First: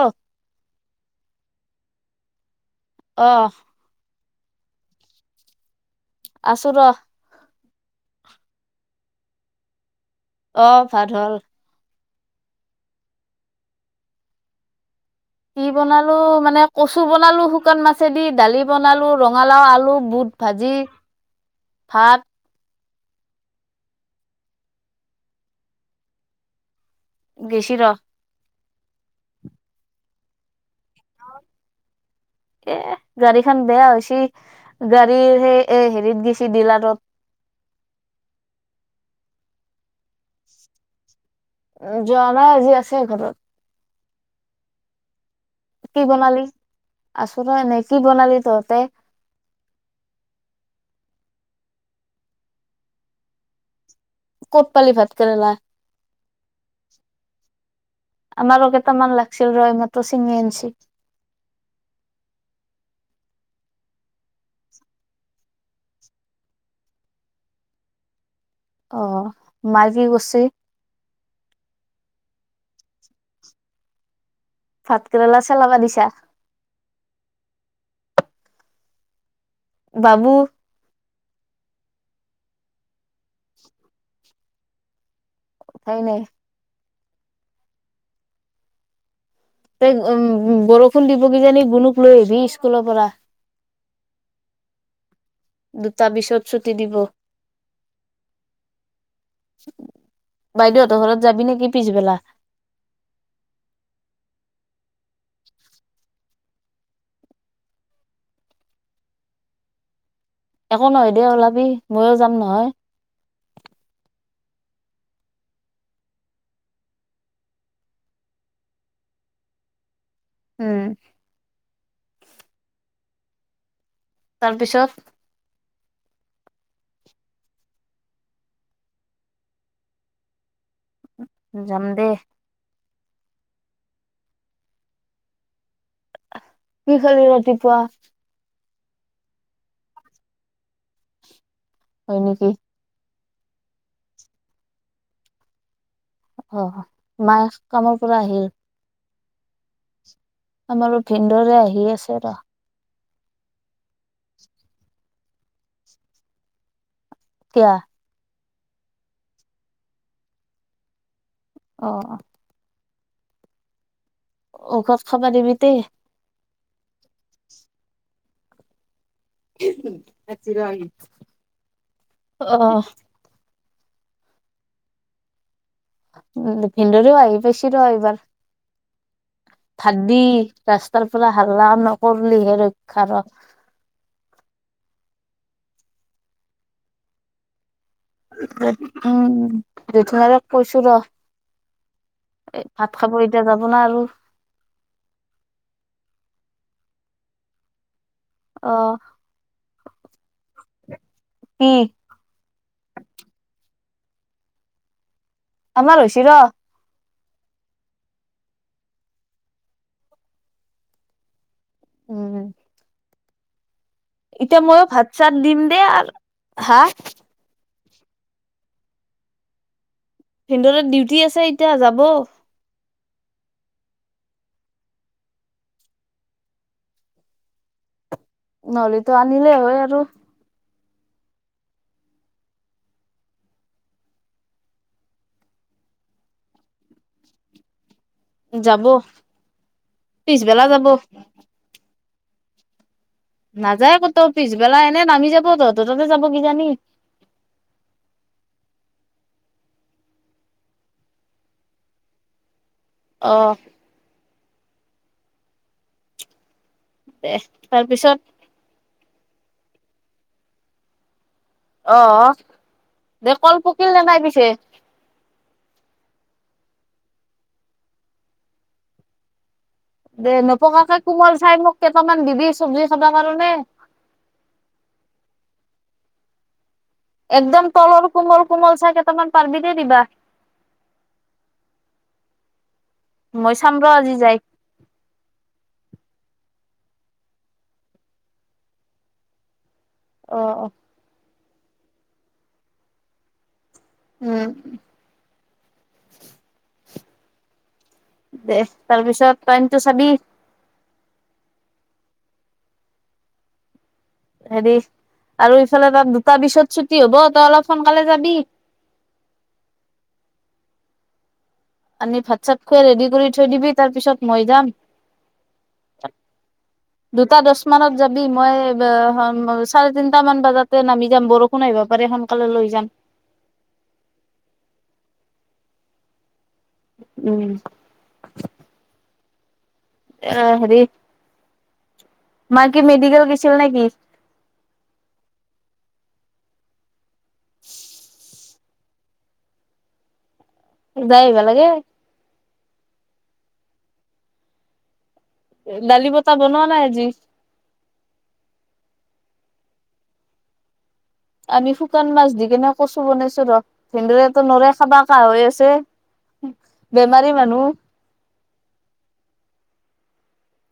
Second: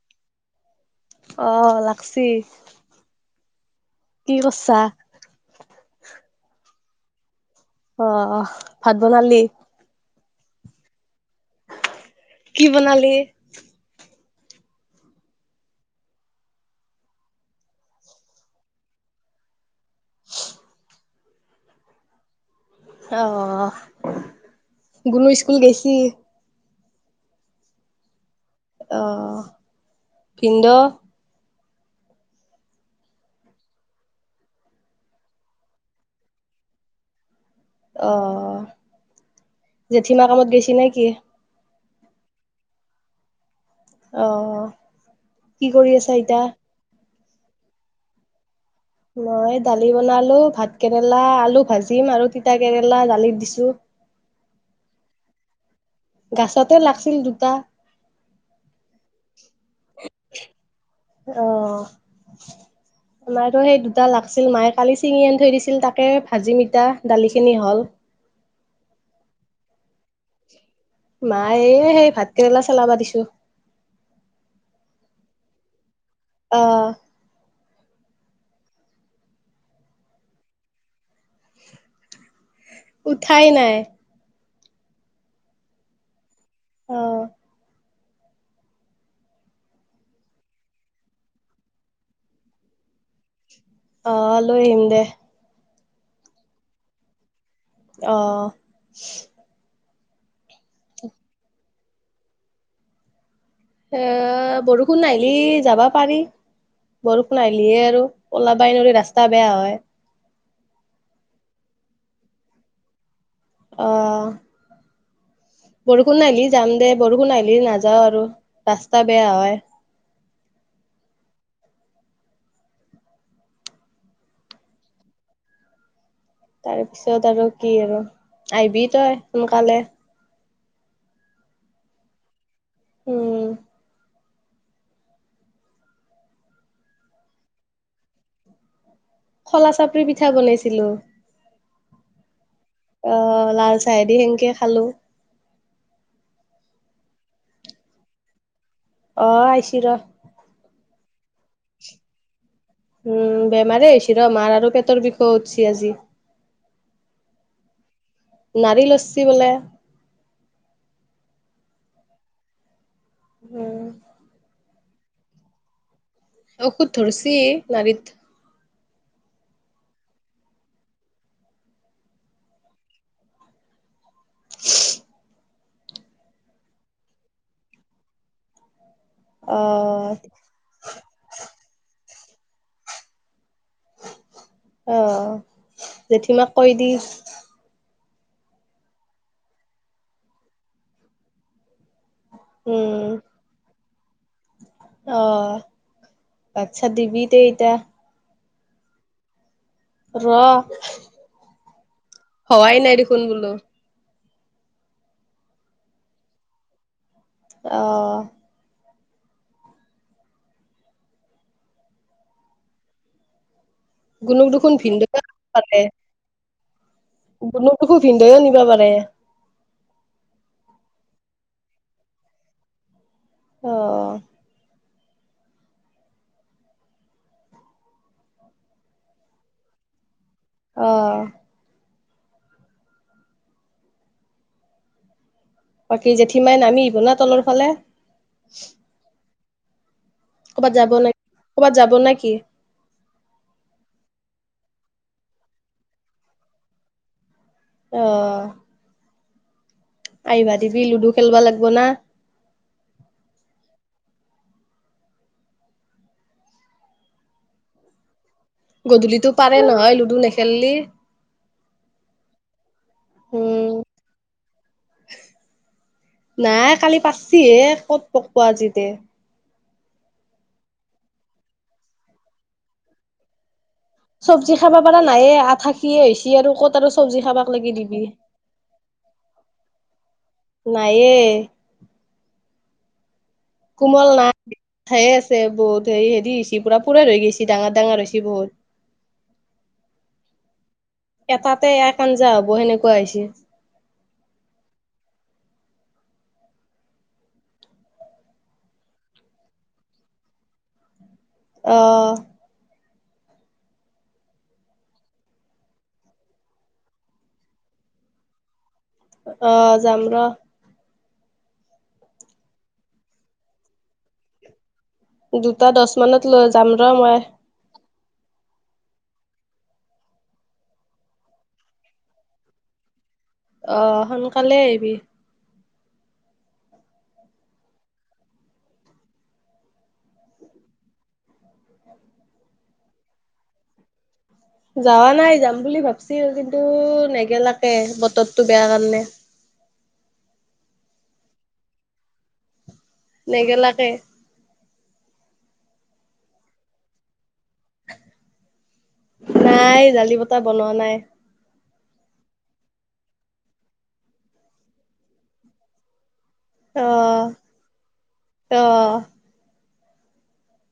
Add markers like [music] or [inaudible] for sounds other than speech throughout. অ'। আহ, লাগছি। অহ। কি কৰছা? আছোঁ ৰ! অ', ভাত বনালি? অ', ভাত হ'ল। কি বনালি? কি বনালো মানে, কচু বনালো শুকান মাছেদি। দালি বনালো, ৰঙালাও আলু, বুট ভাঁজি, ভাত। আহ, গুনো স্কুল গেছি? গেছি ৰ! অহ ভিন্দৌ, এ গাড়ীখন বেয়া হৈছি গাড়ীৰ সেই এ হেৰিত দিছে ডিলাৰত। অ জেঠীমা কামত গেছি নেকি। উ যোৱা নাই আজি আছে এখনত, অ কি কৰি কি আছা এতিয়া। বনালি আছো ৰ এনে কি বনালি তহতে, মই দালি বনালো ভাত কেৰেলা আলু ভাজিম আৰু তিতা কেৰেলা দালিত দিছো। কপপালি ভাতকৰেলা। গাছতে লাগছিল দুটা আমাৰো কেইটামান লাগছিল ৰয় মাত্ৰ চিনি আঞ্চি অ আমাৰো সেই দুটা লাগছিল মায়ে কালি চিঙি আনি থৈ দিছিল তাকে ভাজি ইতা দালিখিনি হল। অ' মা কি কৰচি? মায়ে সেই ভাতকেৰেলা চেলাবা দিছো। ভাত কেৰেলা ছেলাবা দিছা। অ বাবু উঠাই নাই। উঠাই নাই। অ ত উম বৰষুণ দিবগেইজানি গুণুক লৈ আহিবি স্কুলৰ পৰা। অহ লৈ আহিম দে। দুটা বিছত ছুটি দিব। অহ। বাইদেউহঁতৰ ঘৰত যাবি নেকি পিছবেলা। এ বৰষুণ ন আহিলি যাবা পাৰি বৰষুণ আহিলিয়ে আৰু উলাবাই নৰি ৰাস্তা বেয়া হয়। একো নহয় দিয় ওলাবি ময়ো যাম নহয়। অহঁ। বৰষুণ আহিলি যাম দে বৰষুণ আহিলি নাযাও আৰু ৰাস্তা বেয়া হয়। উম, তাৰপিছত তাৰপিছত আৰু কি আৰু আহিবি তই সোনকালে। জাম দে। উম, কি খালি ৰাতিপুৱা। খলা চাপৰি পিঠা বনাইছিলো। হয় নেকি? অহ লাল চাহেদি সেনকে খালো। অহ মাছ কামৰ পৰা আহিল। অ' আহছি ৰ আমাৰো ভিনদেৰো আহি আছে ৰহ। উম, বেমাৰেই আছ ৰ মাৰ আৰু পেটৰ বিষ উঠছি আজি। কিয়া? নাৰিলছি বোলে। অ-অ উম, ঔষধ খাব দিবি তেই। ঔষধ ধৰিছি নাৰীত। অ' উম, ভিনদেওৰে আহি পাইছি ৰহ এইবাৰ। অ', ভাতদি ৰাস্তাৰ পৰা হাল্লা ন পললিহে ৰক্ষা ৰহ অ' জেঠীমাক কৈ দি। উম, দেথিমাৰেক কৈছো ৰহ এ ভাত উম, খাব এতিয়া যাবো না আৰু। অ, আচ্ছা দিবি দে এতিয়া। আহ। ৰ কি হোৱাই নাই দেখোন বোলো। আমাৰ হৈছি ন। আহ। উম। গুণুক এতিয়া দেখোন ময়ো ভাত ভিনদেউ চাত দিম দে আৰু। হা? বুনুক দেখো ভিনদেও নিবা পাৰে। ভিন্দেউৰেৰ ডিউটি আছে এতিয়া যাব। অ', নহলেতো আনিলেই হয় আৰু। অ', বাকী জেঠীমাই নামি আহিব না তলৰ ফালে? যাব। ক'বাত যাব নে ক'বাত যাব নে কি? নাযায় ক'তো পিছবেলা এনেই নামি যাব তহঁতৰ তাতে যাব কিজানি। অ', আহিবা দিবি লুডু খেলবা লাগব না। অ', দে তাৰপিছত গধূলিটো পাৰে নহয় লুডু নেখেললি অ', দে কল উম, পকিল নে নাই পিছে? নাই কালি পাচ্ছচিহে ক'ত পকব আজিতে। দে নপকাকে কোমল চাই মোক কেইটামান দিবি চবজি খাবা কাৰণে। চবজি খাব পাৰা নাইয়ে আঠাকিয়ে হৈছে আৰু ক'ত আৰু চব্জি খাবাক একদম লাগি দিবি। তলৰ কোমল কোমল চাহ কেইটামান পাৰিবি দেই দিবা। নাইয়ে মই চাম ৰ কোমল আজি না যাই খাইয়ে আছে বহুত হেৰি-হেৰি পুৰা পূৰা ৰৈ গৈছ ডাঙৰ ডাঙৰ হৈছ বহুত আহ অ। তাতে এক আঞ্জা হ'ব সেনেকুৱা হৈছে। উম। দে তাৰপিছত টাইমটো চাবি আহ। হেৰি আৰু ইফালে তাত দুটা বিছত ছুটি হ'ব তই অলপ সোনকালে যাবি। অ যাম ৰ। আনি ভাত চাত খুৱাই ৰেডি কৰি থৈ দিবি তাৰ পিছত মই যাম। দুটা দশ মানত লৈ যাম ৰ মই দুটা দহ মানত যাবি মই চাৰে তিনটা মান বজাতে নামি যাম বৰষুণ আহিব পাৰে সোনকালে লৈ যাম। আহ সোনকালে আহিবি। উম। এ হেৰি মা কি মেডিকেল গেছিল নেকি? যাৱা নাই যাম বুলি ভাবছিল কিন্তু নাই লাগে বতৰ। তটো বেয়া কাৰণে [inaudible] লাগে। নেগেলাকে লালি পাতা বনুৱানা আজি নাই জালি পতাহ বনোৱা নাই আমি শুকান মাছ দি কেনে কচু বনাইছো ৰ ভেনদৰেতো নৰে কাবা কাহ হৈ আছে। আহ বেমাৰী মানুহ। আহ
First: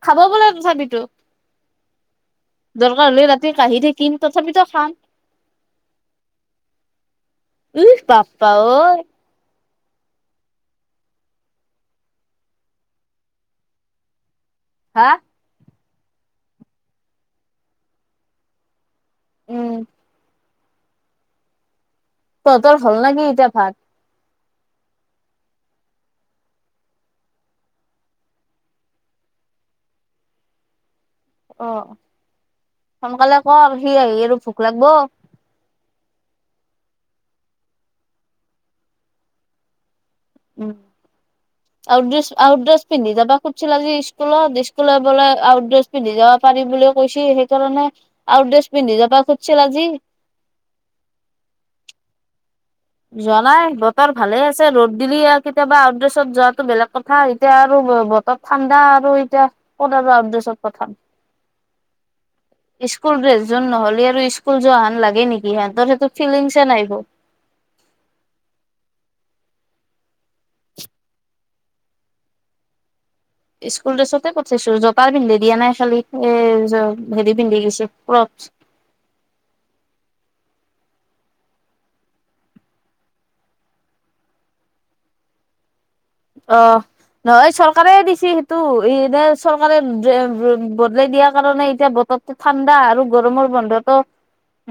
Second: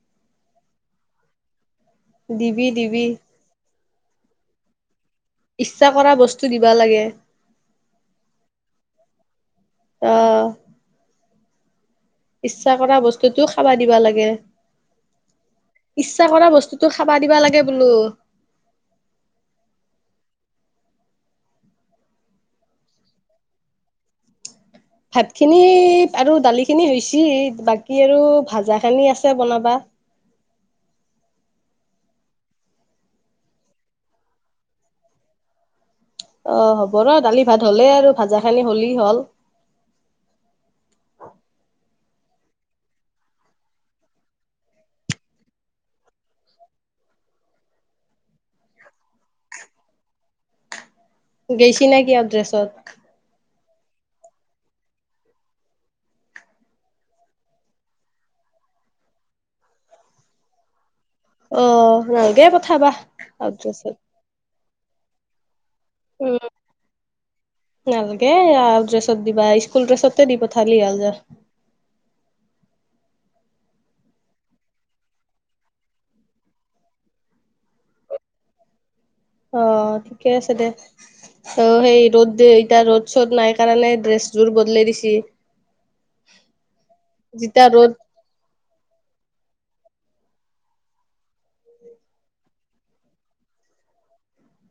খাব বোলে তথাপিতো দিবি দিবি দৰকাৰ হলে ৰাতি কাঢ়ি থাকি দিম তথাপিতো খাম ইচ্ছা কৰা বস্তু দিবা লাগে। ইহ বাপ্পা [inaudible] অ ' ইচ্ছা কৰা বস্তুতও খাবা দিবা লাগে। হা। ইচ্ছা কৰা বস্তুতটো খাবা দিবা লাগে বোলো উম, তঁতৰ হল নে কি এতিয়া ভাত। ভাত খিনি আৰু দালি খিনি হৈছে, বাকী আৰু ভাজা খিনি আছে বনাবা। অ 'সোনকালে কৰ সি আহি আৰু ভোক লাগিব। অ হ'ব ৰ দালি ভাত হ'লেই আৰু ভাজা খেনী হ'লেই হ'ল। উ আউটড্ৰেছ পিন্ধি যাব খুজছিল আজি স্কুলত স্কুলত বলে আউটড্ৰেছ পিন্ধি যাব পাৰি বুলি কৈছী, সেইকাৰণে আউটড্ৰেছ পিন্ধি যাবা খুজিছিল আজি। গৈছি নে কি আউটড্ৰেছ। যোৱা নাই বতৰ ভালে আছে। ৰ'দ দিলি কেতিয়াবা আউটড্ৰেছত যোৱাতটো বেলেগ কথা এতিয়া আৰু বতৰত ঠাণ্ডা, আৰু এতিয়া ক'ত আৰু আউটড্ৰেছত পঠাম। আহ নালগে পঠাবা স্কুল ড্ৰেছযোৰ নহ'লে আৰু স্কুল যোৱাহান লাগে নেকি সেহে ধটো উম ফিলিংছে নাই বৌ নালগে আৰু ড্ৰেছত দিবা স্কুল ড্ৰেছ দি পঠালি হাল যাৰ। স্কুল ড্ৰেছতে পঠাইছো জপাৰ পিন্ধে দিয়া নাই খালি এ হেৰি পিন্ধি গছে কপ। অ' ঠিকে আছে দে অ সেই ৰ'দ এতিয়া ৰ'দ চ'দ নাই কাৰণে ড্ৰেছযোৰ বদলাই দিছি। অ' নহয় যেতিয়া চৰকাৰে ৰ'দ দিছে সেইটো ইনে চৰকাৰে বদলাই দিয়াৰ কাৰণে এতিয়া বতৰটো ঠাণ্ডা, আৰু গৰমৰ বন্ধতো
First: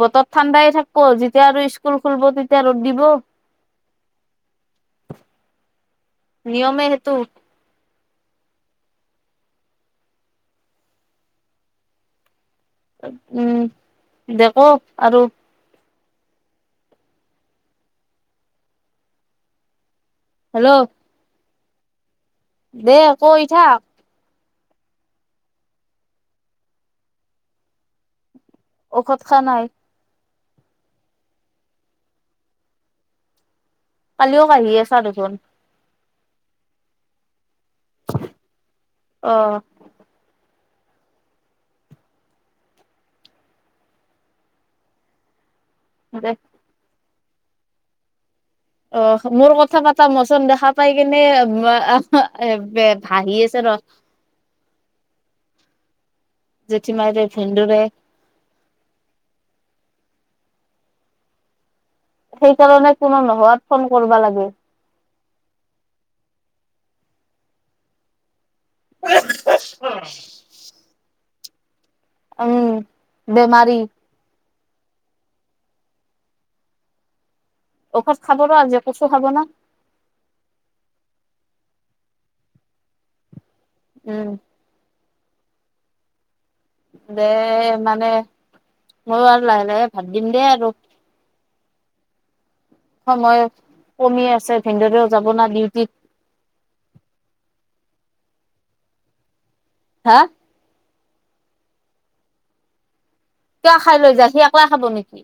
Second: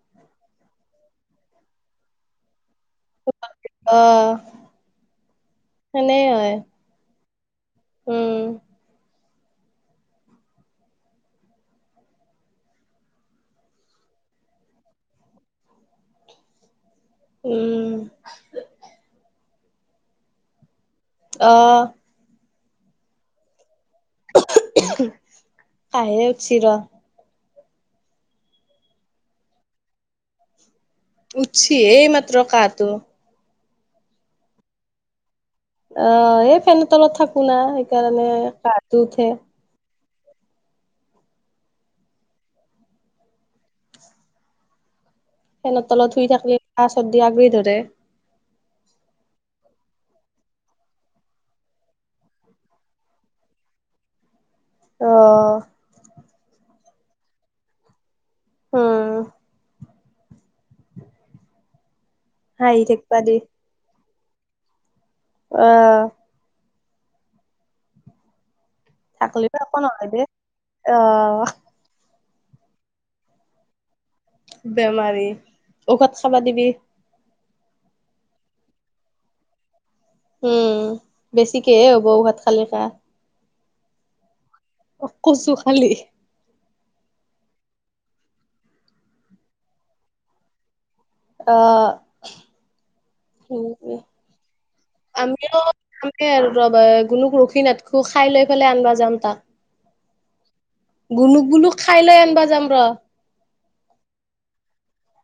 বতৰ ঠাণ্ডাই থাকিব, যেতিয়া আৰু স্কুল খুলব তেতিয়া ৰ'দ দিব। অ ' নিয়মে সেইটো উম উম দে ক আৰু। উম। হেল্ল। অহ। দে কৈ থাক। [unintelligible] কাহে উদছি ৰ। ঔষধ খা নাই? উদছি এই মাত্ৰ কাহটো। কালিও কাহি আছা দেখোন। অ এই ফেনৰ তলত থাক কো না সেইকাৰণে কাহটো উঠে। অ' ফেনৰ তলত ধুই দে থাকিলে [unintelligible] [unintelligible] আগেই ধৰে, অ মোৰ কথা পাতা মচোন দেখা পাই কিনে [unintelligible] ভাহি আছে ৰ, অ জেঠিমাৰৰে ভেন্দৌৰে, হুম, হাঁহি সেইকাৰণে থাকিবা কোনো দি নোহোৱাত ফোন কৰবা লাগে। আহ, ছাকলি একো নহয় দে অ অ, উম বেমাৰি। বেমাৰী ঔষাধ খাবা দিবি। ঔষধ খাব নোৱাৰ আজি কচু খাব না। উম বেছিকেহে হ'ব ভাত খালি খা, উম, ক কচু খালে। দে মানে ময়ো আৰু লাহে লাহে ভাত দিম দে আৰু অ, সময় [unintelligible] কমি আছে ভিনদেউৰেও যাব না আমিও ডিউটিত ৰা গুণুক ৰখি নাথা খু খাই লৈ পেলাই আনবা যাম তাক হা গুনুক গুলুক খাই লৈ আনিবা যাম ৰ কিয় খাই লৈ যা সি অকলে খাব নেকি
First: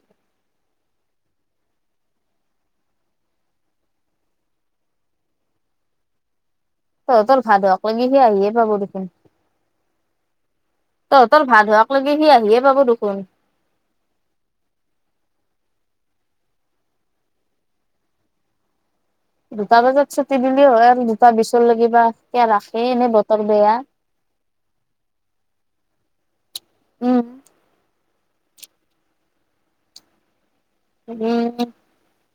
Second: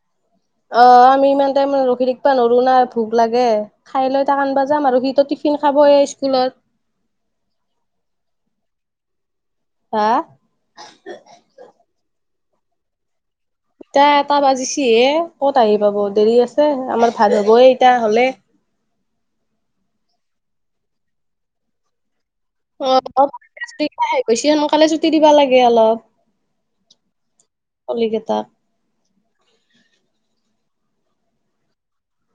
অ আমি ইমান টাইম ৰখি থিকিবা নৰো না ভোক লাগে খাই লৈ তাক আনবা যাম আৰু সি টো টিফিন খাবয়ে স্কুলত [unintelligible] সি আহিয়ে পাব দেখোন হা তহঁতৰ ভাত হোৱাক লকি সি আহি সিয়ে পাব দেখোন [unintelligible] এটা বাজিছিহে ক'ত আহি পাব দেৰি আছে আমাৰ ভাল হ'বয়ে এতিয়া হলে দুটা বজাত ছুটি দিলে হয় আৰু দুটা বিচৰ লগিবা অ অ আহ গৈছে সোনকালে ছুটি দিবা লাগে অলপ উম, [unintelligible] উম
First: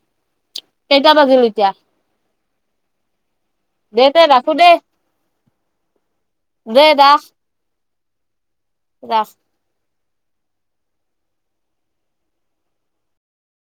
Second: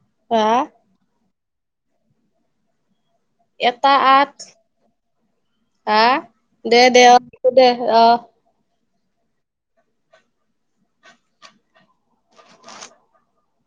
[unintelligible] কেইটা বাজিল এতিয়া? এটা দে তে আঠ ৰাখো দে হা দে দে হব দে। [unintelligible] [unintelligible] [inaudible]